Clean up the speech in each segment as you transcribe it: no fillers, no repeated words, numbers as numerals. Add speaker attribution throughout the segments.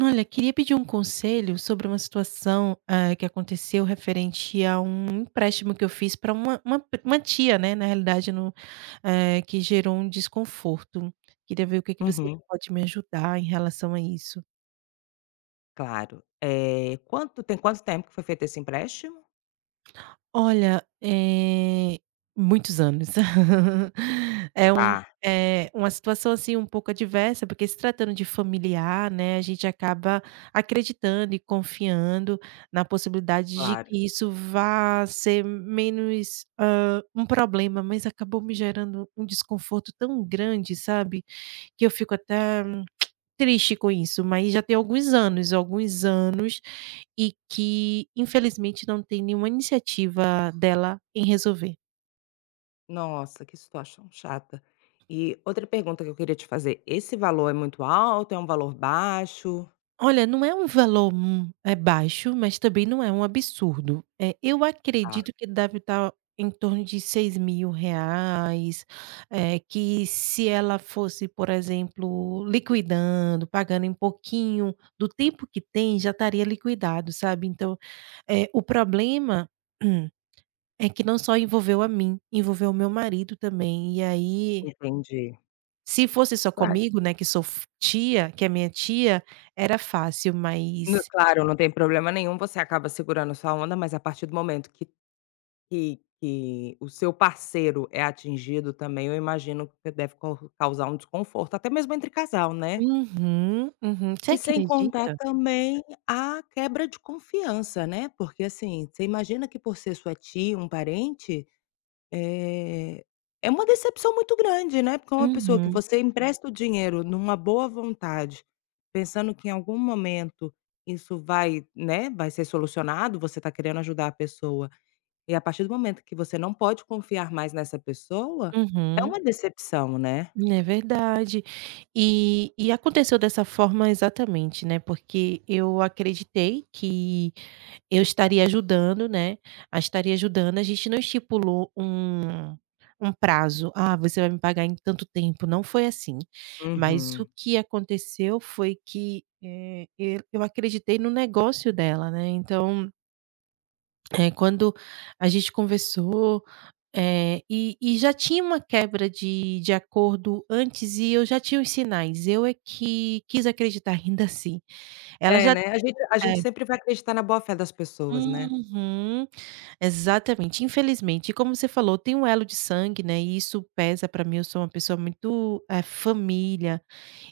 Speaker 1: Olha, queria pedir um conselho sobre uma situação, que aconteceu referente a um empréstimo que eu fiz para uma tia, né? Na realidade, no, eh, que gerou um desconforto. Queria ver o que que você
Speaker 2: Uhum,
Speaker 1: pode me ajudar em relação a isso.
Speaker 2: claro. Quanto tempo que foi feito esse empréstimo?
Speaker 1: Olha, muitos anos. É um
Speaker 2: Tá,
Speaker 1: É uma situação, assim, um pouco adversa, porque se tratando de familiar, né, a gente acaba acreditando e confiando na possibilidade de
Speaker 2: claro.
Speaker 1: que isso vá ser menos, um problema, mas acabou me gerando um desconforto tão grande, sabe, que eu fico até triste com isso, mas já tem alguns anos, e que infelizmente não tem nenhuma iniciativa dela em resolver.
Speaker 2: Nossa, que situação chata. E outra pergunta que eu queria te fazer, esse valor é muito alto, é um valor baixo?
Speaker 1: Olha, não é um valor, é baixo, mas também não é um absurdo. Eu
Speaker 2: Tá,
Speaker 1: acredito que deve estar em torno de seis R$6.000, que se ela fosse, por exemplo, liquidando, pagando em pouquinho do tempo que tem, já estaria liquidado, sabe. O problema é que não só envolveu a mim, envolveu o meu marido também. E aí,
Speaker 2: entendi.
Speaker 1: se fosse só
Speaker 2: Claro,
Speaker 1: comigo, né, que sou f tia, que é minha tia, era fácil, mas
Speaker 2: Claro, não tem problema nenhum, você acaba segurando sua onda, mas a partir do momento que o seu parceiro é atingido também, eu imagino que deve causar um desconforto, até mesmo entre casal, né?
Speaker 1: uhum, uhum. Você
Speaker 2: E sem contar
Speaker 1: acredita?
Speaker 2: também a quebra de confiança, né, porque, assim, você imagina que por ser sua tia, um parente, eh, é uma decepção muito grande, né, porque é uma pessoa que
Speaker 1: Uhum,
Speaker 2: você empresta o dinheiro numa boa vontade, pensando que em algum momento isso vai, né, vai ser solucionado, você está querendo ajudar a pessoa, e a partir do momento que você não pode confiar mais nessa pessoa, é
Speaker 1: uhum.
Speaker 2: uma decepção, né.
Speaker 1: É verdade. E aconteceu dessa forma exatamente, né, porque eu acreditei que eu estaria ajudando, né, a estaria ajudando, a gente não estipulou um prazo: "Ah, você vai me pagar em tanto tempo", não foi assim. Mas o
Speaker 2: Uhum.
Speaker 1: que aconteceu foi que, eu acreditei no negócio dela, né, então, quando a gente conversou já tinha uma quebra de acordo antes e eu já tinha os sinais, eu é que quis acreditar ainda assim. Ela
Speaker 2: É,
Speaker 1: já
Speaker 2: né, a gente a
Speaker 1: é.
Speaker 2: gente sempre vai acreditar na boa fé das pessoas, né.
Speaker 1: Uhum. Exatamente. Infelizmente, e como você falou, tem um elo de sangue, né, e isso pesa pra mim, eu sou uma pessoa muito, família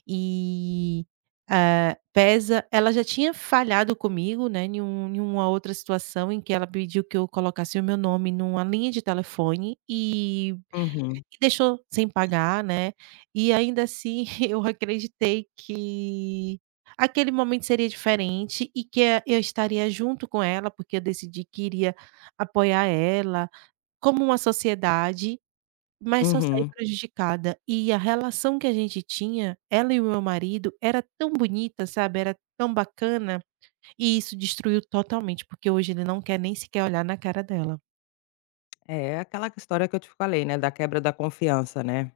Speaker 1: e, pesa. Ela já tinha falhado comigo, né, em uma outra situação em que ela pediu que eu colocasse o meu nome numa linha de telefone e
Speaker 2: Uhum,
Speaker 1: E deixou sem pagar, né, e ainda assim eu acreditei que aquele momento seria diferente e que a eu estaria junto com ela, porque eu decidi que iria apoiar ela, como uma sociedade, mas só saí
Speaker 2: uhum.
Speaker 1: prejudicada. E a relação que a gente tinha, ela e o meu marido, era tão bonita, sabe, era tão bacana, e isso destruiu totalmente, porque hoje ele não quer nem sequer olhar na cara dela.
Speaker 2: É aquela história que eu te falei, né, da quebra da confiança, né.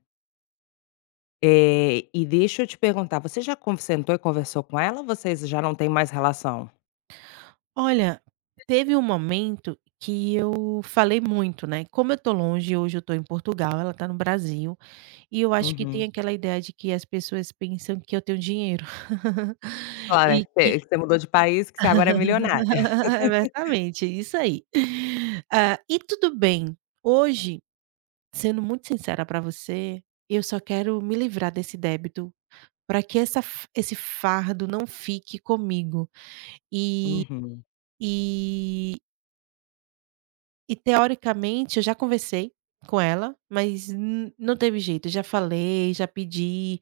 Speaker 2: E deixa eu te perguntar, você já con sentou e conversou com ela ou vocês já não têm mais relação?
Speaker 1: Olha, teve um momento que eu falei muito, né, como eu tô longe, hoje eu tô em Portugal, ela tá no Brasil, e eu acho que tem
Speaker 2: Uhum.
Speaker 1: aquela ideia de que as pessoas pensam que eu tenho dinheiro.
Speaker 2: Claro, é
Speaker 1: E
Speaker 2: que você
Speaker 1: que
Speaker 2: que você mudou de país, que você agora é milionária.
Speaker 1: É exatamente, isso aí. Ah, e tudo bem, hoje, sendo muito sincera pra você, eu só quero me livrar desse débito, para que essa f esse fardo não fique comigo. E
Speaker 2: Uhum,
Speaker 1: e Teoricamente eu já conversei com ela, mas n não teve jeito, já falei, já pedi,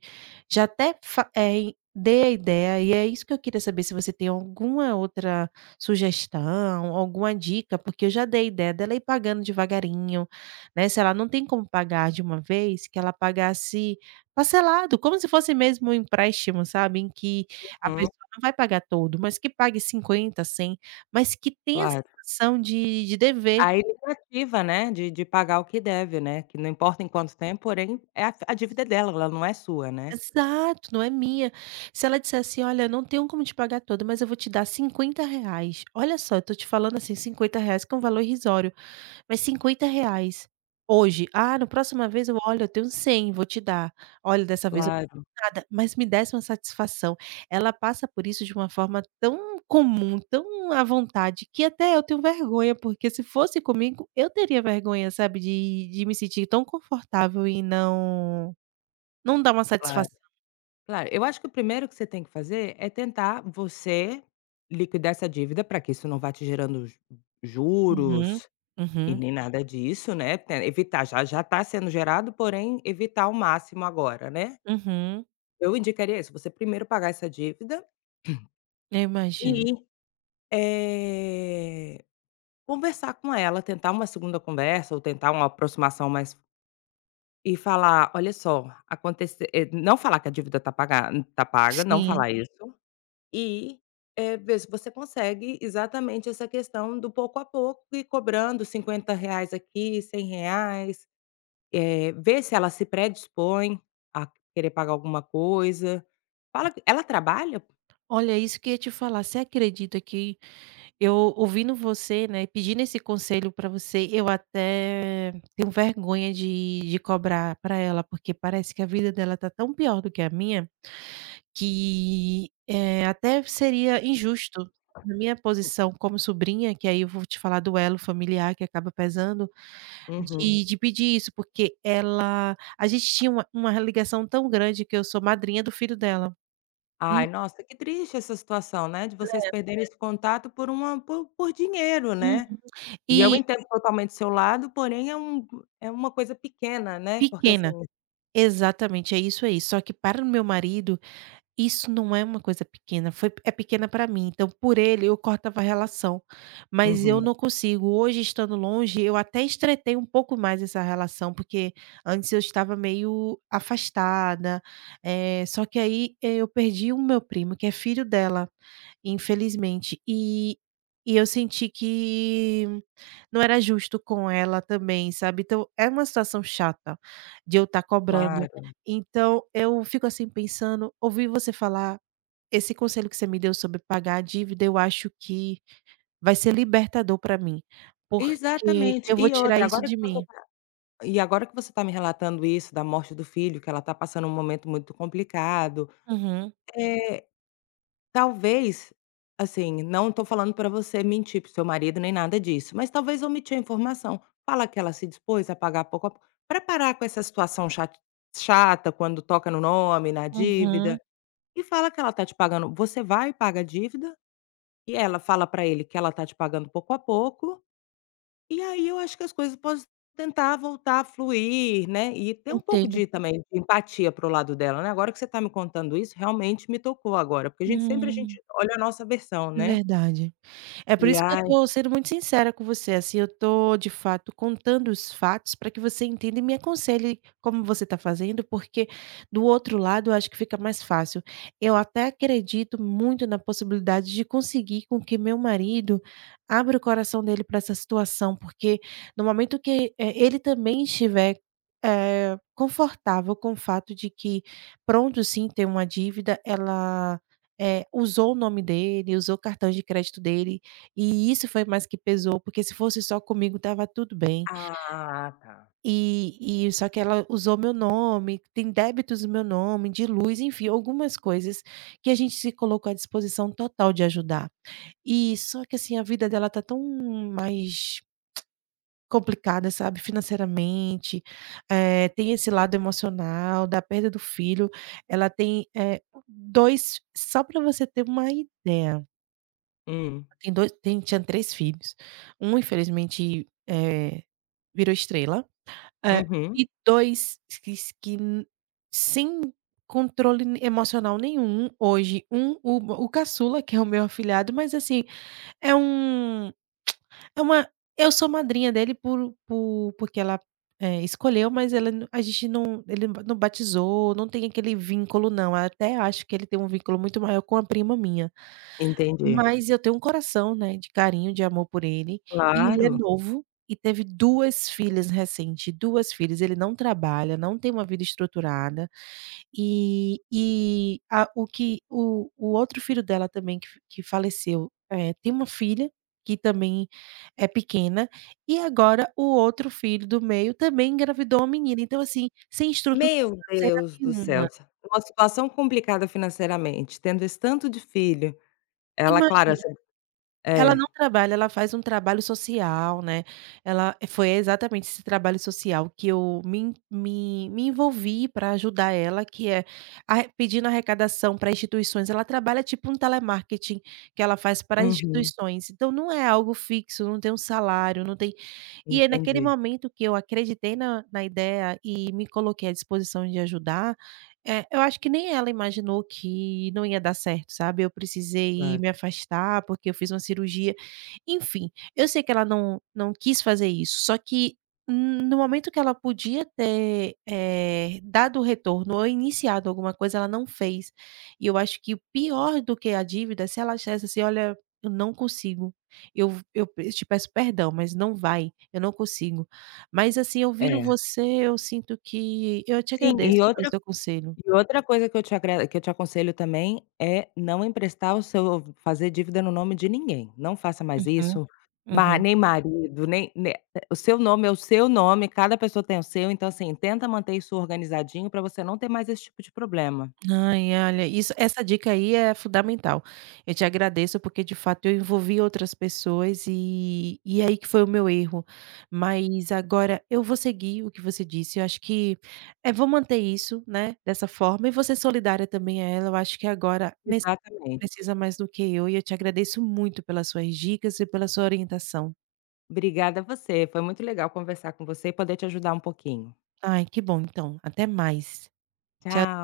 Speaker 1: já até fa eh, dei a ideia e é isso que eu queria saber se você tem alguma outra sugestão, alguma dica, porque eu já dei a ideia dela ir pagando devagarinho, né, se ela não tem como pagar de uma vez, que ela pagasse parcelado, como se fosse mesmo um empréstimo, sabe, em que a
Speaker 2: uhum,
Speaker 1: pessoa não vai pagar todo, mas que pague 50, 100, mas que tenha a
Speaker 2: claro.
Speaker 1: sensação de dever.
Speaker 2: A iniciativa, né, de pagar o que deve, né, que não importa em quanto tempo, porém, é a dívida é dela, ela não é sua, né.
Speaker 1: Exato, não é minha. Se ela dissesse assim: "Olha, não tenho como te pagar toda, mas eu vou te dar cinquenta reais". Olha só, eu tô te falando assim, cinquenta reais, que é um valor irrisório, mas cinquenta reais hoje. "Ah, na próxima vez eu olha, eu tenho cem, vou te dar. Olha, dessa vez eu
Speaker 2: Claro,
Speaker 1: nada", mas me desse uma satisfação. Ela passa por isso de uma forma tão comum, tão à vontade, que até eu tenho vergonha, porque se fosse comigo, eu teria vergonha, sabe, de me sentir tão confortável e não dar uma
Speaker 2: claro.
Speaker 1: satisfação.
Speaker 2: Claro, eu acho que o primeiro que você tem que fazer é tentar você liquidar essa dívida para que isso não vá te gerando ju
Speaker 1: Uhum,
Speaker 2: juros e
Speaker 1: uhum,
Speaker 2: nem nada disso, né, te evitar, já está sendo gerado, porém, evitar ao máximo agora, né.
Speaker 1: uhum.
Speaker 2: Eu indicaria isso, você primeiro pagar essa dívida
Speaker 1: Eu imagino.
Speaker 2: e, eh conversar com ela, tentar uma segunda conversa ou tentar uma aproximação mais e falar: "Olha só, acontecer, não falar que a dívida tá paga, tá paga, não
Speaker 1: Sim.
Speaker 2: falar isso e, ver se você consegue exatamente essa questão do pouco a pouco e cobrando R$50 aqui, R$100, ver se ela se predispõe a querer pagar alguma coisa. Fala que ela trabalha?
Speaker 1: Olha, isso que eu ia te falar, você acredita que eu ouvindo você, né, pedindo esse conselho para você, eu até tenho vergonha de cobrar para ela, porque parece que a vida dela tá tão pior do que a minha, que, é até seria injusto, na minha posição como sobrinha, que aí eu vou te falar do elo familiar que acaba pesando,
Speaker 2: Uhum.
Speaker 1: de pedir isso, porque ela a gente tinha uma ligação tão grande que eu sou madrinha do filho dela. Hum,
Speaker 2: Ai, nossa, que triste essa situação, né, de vocês perderem esse contato por uma por dinheiro,
Speaker 1: uhum.
Speaker 2: né. E eu
Speaker 1: E
Speaker 2: entendo totalmente o seu lado, porém é é uma coisa pequena, né, porque assim...
Speaker 1: Pequena. Exatamente, é isso aí. Só que para o meu marido, isso não é uma coisa pequena, foi é pequena para mim, então por ele eu cortava a relação, mas eu
Speaker 2: Uhum,
Speaker 1: não consigo. Hoje estando longe, eu até estreitei um pouco mais essa relação, porque antes eu estava meio afastada, eh, só que aí, eh, eu perdi o meu primo, que é filho dela. Infelizmente. Eu senti que não era justo com ela também, sabe. Então é uma situação chata de eu estar cobrando.
Speaker 2: claro.
Speaker 1: Então eu fico, assim, pensando, ouvi você falar, esse conselho que você me deu sobre pagar a dívida, eu acho que vai ser libertador para mim, porque
Speaker 2: Exatamente.
Speaker 1: eu vou
Speaker 2: E
Speaker 1: tirar
Speaker 2: outra,
Speaker 1: isso
Speaker 2: agora que
Speaker 1: de
Speaker 2: você
Speaker 1: mim.
Speaker 2: tá e agora que você está me relatando isso da morte do filho, que ela está passando um momento muito complicado,
Speaker 1: Uhum,
Speaker 2: é talvez, assim, não estou falando para você mentir para o seu marido nem nada disso, mas talvez omitir a informação. Fala que ela se dispôs a pagar pouco a pouco para parar com essa situação chat chata quando toca no nome, na
Speaker 1: uhum.
Speaker 2: dívida. E fala que ela tá te pagando você vai, e paga a dívida, e ela fala pra ele que ela tá te pagando pouco a pouco, e aí eu acho que as coisas podem tentar voltar a fluir, né, e ter um pouco
Speaker 1: Entendo.
Speaker 2: de também de empatia pro lado dela, né. Agora que você tá me contando isso, realmente me tocou agora, porque a gente sempre a
Speaker 1: Hum,
Speaker 2: gente olha a nossa versão,
Speaker 1: é
Speaker 2: né.
Speaker 1: verdade. É por
Speaker 2: E
Speaker 1: isso que eu
Speaker 2: ai...
Speaker 1: tô sendo muito sincera com você, assim, eu tô de fato contando os fatos para que você entenda e me aconselhe como você tá fazendo, porque do outro lado eu acho que fica mais fácil. Eu até acredito muito na possibilidade de conseguir com que meu marido abra o coração dele para essa situação, porque no momento que, ele também estiver, confortável com o fato de que, pronto, sim, tem uma dívida, ela, usou o nome dele, usou o cartão de crédito dele e isso foi mais que pesou, porque se fosse só comigo estava tudo bem.
Speaker 2: Ah, tá.
Speaker 1: Só que ela usou meu nome, tem débitos no meu nome, de luz, enfim, algumas coisas que a gente se colocou à disposição total de ajudar. E só que, assim, a vida dela tá tão mais complicada, sabe, financeiramente, tem esse lado emocional da perda do filho, ela tem, 2, só para você ter uma ideia.
Speaker 2: Hum.
Speaker 1: Tem 2 tem Tinha 3 filhos. Um infelizmente, virou estrela, eh,
Speaker 2: Uhum.
Speaker 1: e 2 que n sem controle ne emocional nenhum hoje. O caçula, que é o meu afilhado, mas assim, é um é uma eu sou madrinha dele porque ela, escolheu, mas ela n a gente não ele não batizou, não tem aquele vínculo não. Até acho que ele tem um vínculo muito maior com a prima minha.
Speaker 2: Entendi.
Speaker 1: Mas eu tenho um coração, né, de carinho, de amor por ele, e ele é
Speaker 2: Claro.
Speaker 1: novo e teve 2 filhas recente, 2 filhas, ele não trabalha, não tem uma vida estruturada, e a o que o outro filho dela também que faleceu, tem uma filha que também é pequena, e agora o outro filho do meio também engravidou uma menina, então assim, sem estrutura
Speaker 2: Meu
Speaker 1: financeira
Speaker 2: Deus do céu.
Speaker 1: nenhuma.
Speaker 2: Uma situação complicada financeiramente, tendo esse tanto de filho, ela claro,
Speaker 1: Imagina.
Speaker 2: essa
Speaker 1: Ela
Speaker 2: é.
Speaker 1: não trabalha, ela faz um trabalho social, né, foi exatamente esse trabalho social que eu me en me me envolvi pra ajudar ela, que é arre pedindo arrecadação pra instituições, ela trabalha tipo um telemarketing que ela faz para
Speaker 2: Uhum,
Speaker 1: instituições, então não é algo fixo, não tem um salário, não tem. E aí naquele
Speaker 2: entendi,
Speaker 1: momento que eu acreditei na ideia e me coloquei à disposição de ajudar, é, eu acho que nem ela imaginou que não ia dar certo, sabe. Eu precisei
Speaker 2: claro.
Speaker 1: me afastar, porque eu fiz uma cirurgia. Enfim, eu sei que ela não quis fazer isso, só que no momento que ela podia ter, dado o retorno ou iniciado alguma coisa, ela não fez. E eu acho que o pior do que a dívida é se ela dissesse assim: "Olha, eu não consigo. Eu eu pe Te peço perdão, mas não vai, eu não consigo". Mas, assim, ouvindo
Speaker 2: É.
Speaker 1: você, eu sinto que eu te
Speaker 2: Sim,
Speaker 1: agradeço pelo seu conselho.
Speaker 2: e outra coisa que eu te aconselho também é não emprestar o seu fazer dívida no nome de ninguém, não faça mais
Speaker 1: Uhum,
Speaker 2: isso, ma
Speaker 1: uhum.
Speaker 2: nem marido, nem ne o seu nome é o seu nome, cada pessoa tem o seu, então assim, tenta manter isso organizadinho pra você não ter mais esse tipo de problema.
Speaker 1: Ai, olha, essa dica aí é fundamental. Eu te agradeço porque de fato eu envolvi outras pessoas aí que foi o meu erro. Mas agora eu vou seguir o que você disse, eu acho que, é, vou manter isso, né, dessa forma e vou ser solidária também a ela, eu acho que agora nesse
Speaker 2: Exatamente.
Speaker 1: precisa mais do que eu, e eu te agradeço muito pelas suas dicas e pela sua orientação.
Speaker 2: Obrigada a você, foi muito legal conversar com você e poder te ajudar um pouquinho.
Speaker 1: Ai, que bom então, até mais. Tchau.
Speaker 2: Tchau.